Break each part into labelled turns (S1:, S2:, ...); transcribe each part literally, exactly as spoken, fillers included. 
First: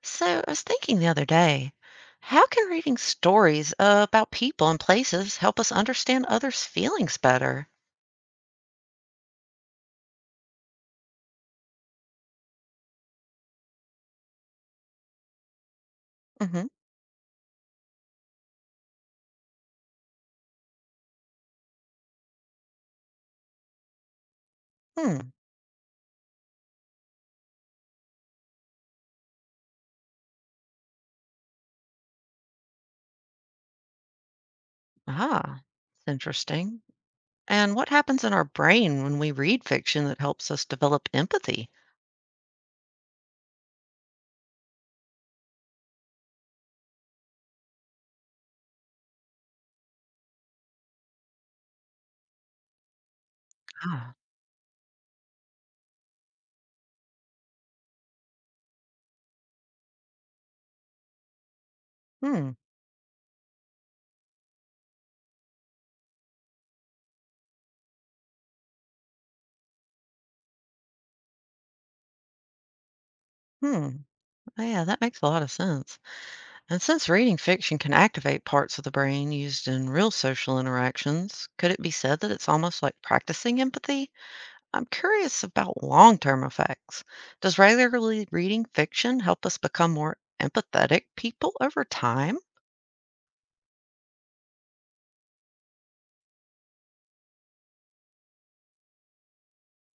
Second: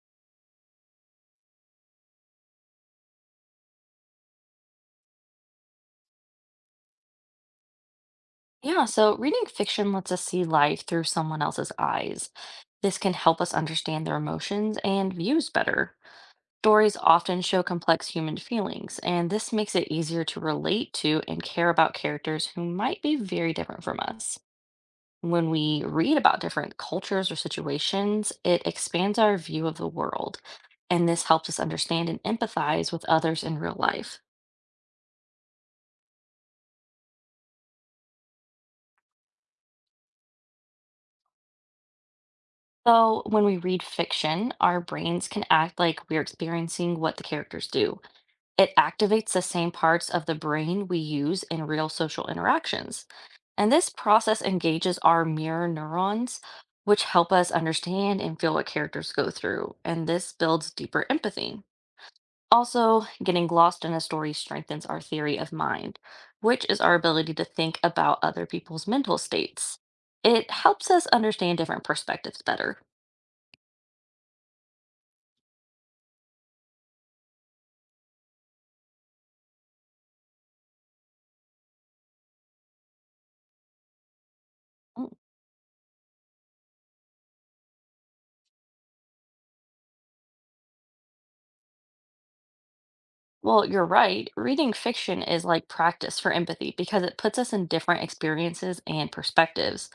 S1: So, I was thinking the other day, how can reading stories uh, about people and places help us understand others' feelings better?
S2: Yeah, so reading fiction lets us see life through someone else's eyes. This can help us understand their emotions and views better.
S1: hmm
S2: Stories often show complex human feelings, and this makes it easier to relate to and care about characters who might be very different from us.
S1: Hmm.
S2: When we read about different cultures or situations, it expands our view of the world, and this helps us understand and empathize with others in real life.
S1: Ah, it's interesting. And what happens in our brain when we read fiction that helps us develop empathy?
S2: So, when we read fiction, our brains can act like we're experiencing what the characters do. It activates the same parts of the brain we use in real social interactions. And this
S1: Ah,
S2: process engages our mirror neurons, which help us understand and feel what characters go through. And this builds deeper empathy.
S1: hmm.
S2: Also, getting lost in a story strengthens our theory of mind, which is our ability to think about other people's mental states. It helps us understand different perspectives better.
S1: Hmm. Oh, yeah, that makes a lot of sense. And since reading fiction can activate parts of the brain used in real social interactions, could it be said that it's almost like practicing empathy? I'm
S2: Mm.
S1: curious about long term effects. Does regularly reading fiction help us become more empathetic people over time?
S2: Well, you're right. Reading fiction is like practice for empathy because it puts us in different experiences and perspectives.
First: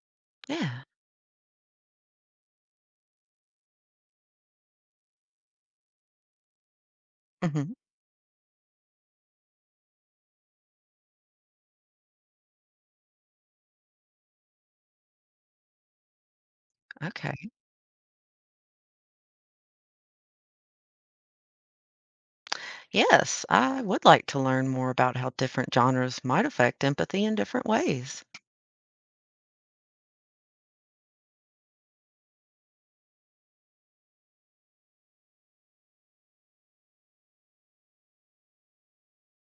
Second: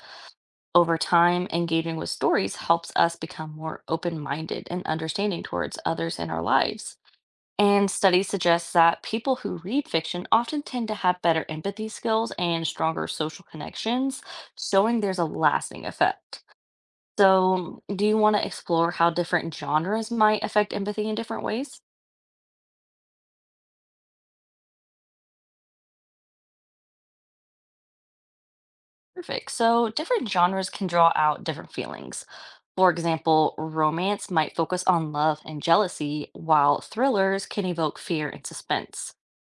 S1: Yeah.
S2: Over time, engaging with stories helps us become more open minded and understanding towards others in our lives.
S1: hmm
S2: And studies suggest that people who read fiction often tend to have better empathy skills and stronger social connections, showing there's a lasting effect.
S1: Okay.
S2: So, do you want to explore how different genres might affect empathy in different ways?
S1: Yes, I would like to learn more about how different genres might affect empathy in different ways.
S2: Perfect. So, different genres can draw out different feelings. For example, romance might focus on love and jealousy, while thrillers can evoke fear and suspense.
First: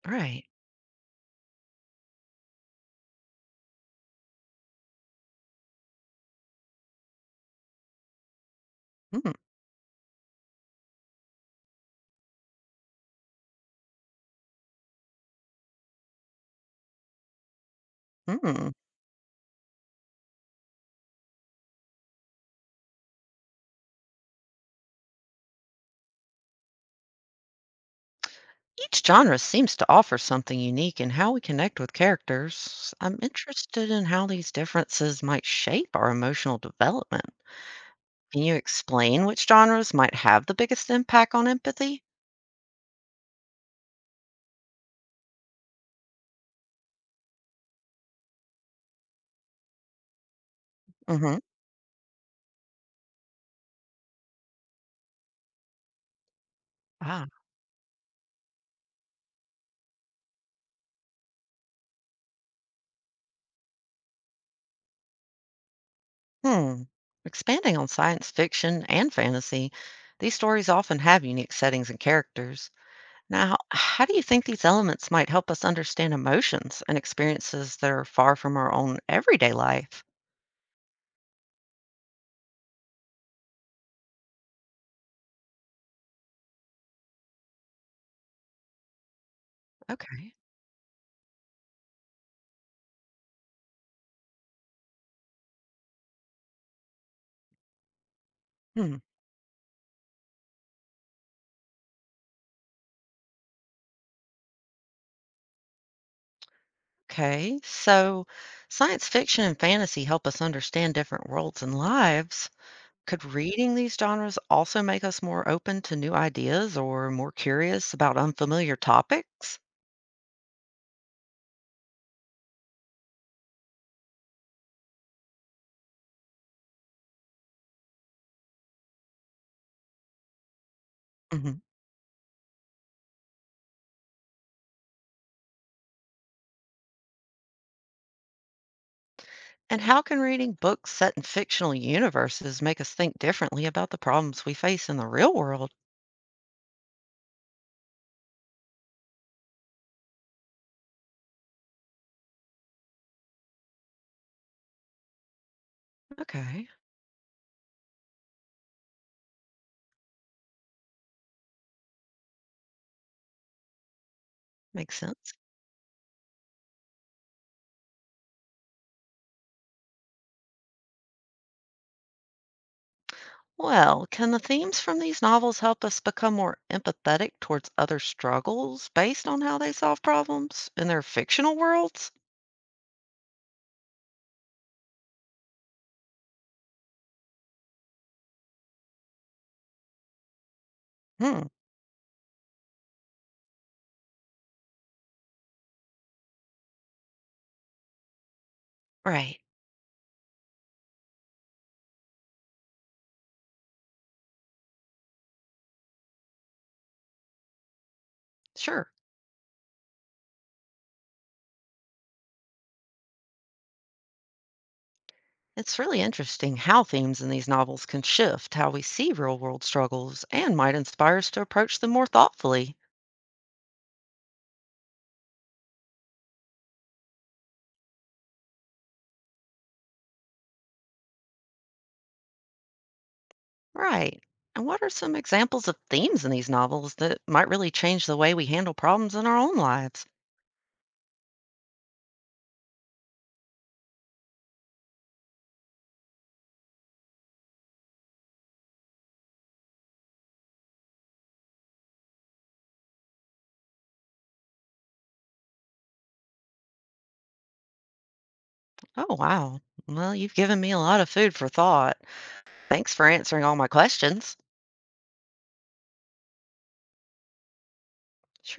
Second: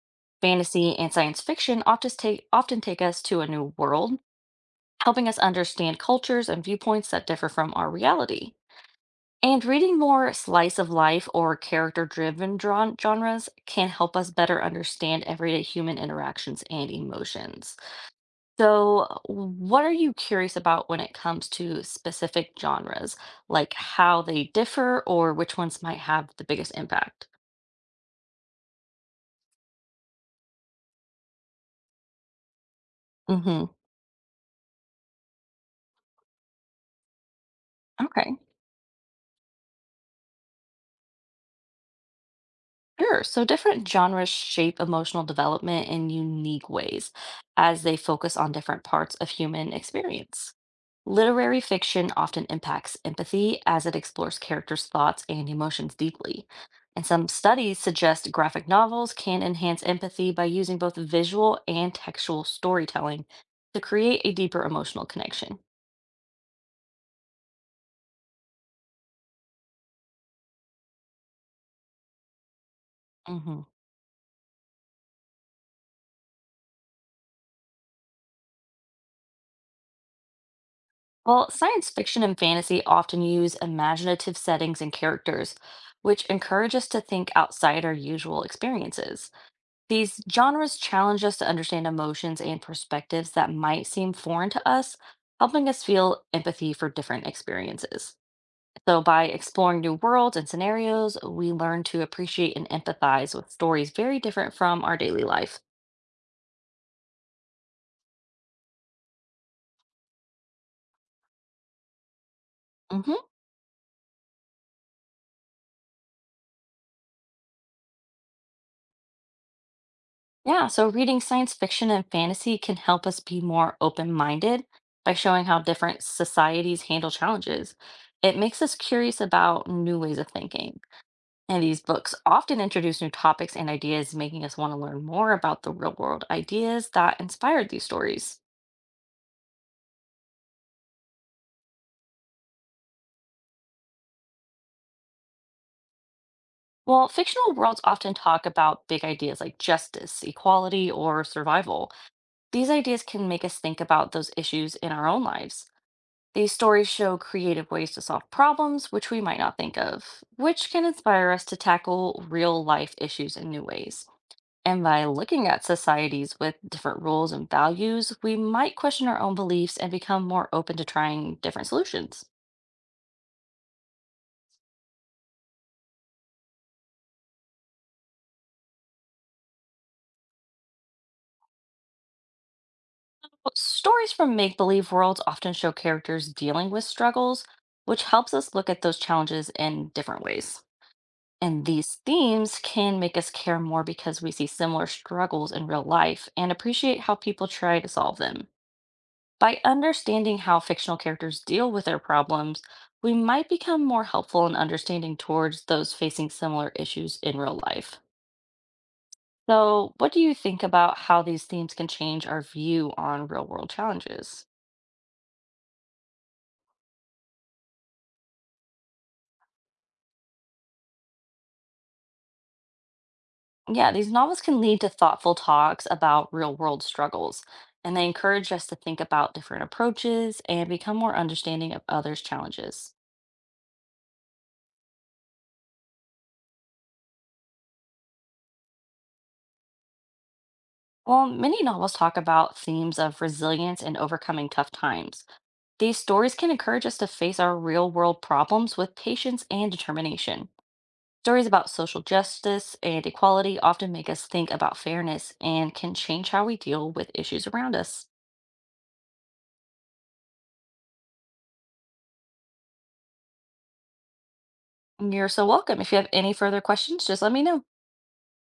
S1: Right.
S2: Fantasy and science fiction often take, often take us to a new world, helping us understand cultures and viewpoints that differ from our reality. And reading more slice of life or character driven genres can help us better understand everyday human interactions and emotions.
S1: Mm-hmm.
S2: So, what are you curious about when it comes to specific genres, like how they differ or which ones might have the biggest impact?
S1: Each genre seems to offer something unique in how we connect with characters. I'm
S2: Hmm.
S1: interested in how these differences might shape our emotional development.
S2: Okay.
S1: Can you explain which genres might have the biggest impact on empathy?
S2: Sure. So different genres shape emotional development in unique ways as they focus on different parts of human experience.
S1: hmm
S2: Literary fiction often impacts empathy as it explores characters' thoughts and emotions deeply. And
S1: Ah,
S2: some studies suggest graphic novels can enhance empathy by using both visual and textual storytelling to create a deeper emotional connection.
S1: Hmm. Expanding on science fiction and fantasy, these stories often have unique settings and characters. Now,
S2: Mhm.
S1: how do you think these elements might help us understand emotions and experiences that are far from our own everyday life?
S2: Well, science fiction and fantasy often use imaginative settings and characters, which encourage us to think outside our usual experiences. These
S1: Okay.
S2: genres challenge us to understand emotions and perspectives that might seem foreign to us, helping us feel empathy for different experiences.
S1: Hmm.
S2: So, by exploring new worlds and scenarios, we learn to appreciate and empathize with stories very different from our daily life.
S1: Okay, so science fiction and fantasy help us understand different worlds and lives.
S2: Mm-hmm.
S1: Could reading these genres also make us more open to new ideas or more curious about unfamiliar topics?
S2: Yeah, so reading science fiction and fantasy can help us be more open-minded by showing how different societies handle challenges. It makes us curious about new ways of thinking. And these books often introduce new topics and ideas, making us want to learn more about the real-world ideas that inspired these stories.
S1: And how can reading books set in fictional universes make us think differently about the problems we face in the real world?
S2: Well, fictional worlds often talk about big ideas like justice, equality, or survival. These ideas can make us think about those issues in our own lives. These
S1: Okay,
S2: stories show creative ways to solve problems which we might not think of, which can inspire us to tackle real life issues in new ways. And
S1: makes
S2: by
S1: sense.
S2: looking at societies with different rules and values, we might question our own beliefs and become more open to trying different solutions.
S1: Well, can the themes from these novels help us become more empathetic towards other struggles based on how they solve problems in their fictional worlds?
S2: Well, stories from make believe worlds often show characters dealing with struggles, which helps us look at those challenges in different ways.
S1: Hmm,
S2: And these themes can make us care more because we see similar struggles in real life and appreciate how people try to solve them.
S1: right.
S2: By understanding how fictional characters deal with their problems, we might become more helpful in understanding towards those facing similar issues in real life.
S1: Sure.
S2: So, what do you think about how these themes can change our view on real world challenges?
S1: It's really interesting how themes in these novels can shift how we see real world struggles and might inspire us to approach them more thoughtfully.
S2: Yeah, these novels can lead to thoughtful talks about real world struggles, and they encourage us to think about different approaches and become more understanding of others' challenges.
S1: Right. And what are some examples of themes in these novels that might really change the way we handle problems in our own lives?
S2: While many novels talk about themes of resilience and overcoming tough times, these stories can encourage us to face our real world problems with patience and determination. Stories about social justice and equality often make us think about fairness and can change how we deal with issues around us.
S1: Oh, wow. Well, you've given me a lot of food for thought. Thanks for answering all my questions.
S2: You're so welcome. If you have any further questions, just let me know.
S1: Sure.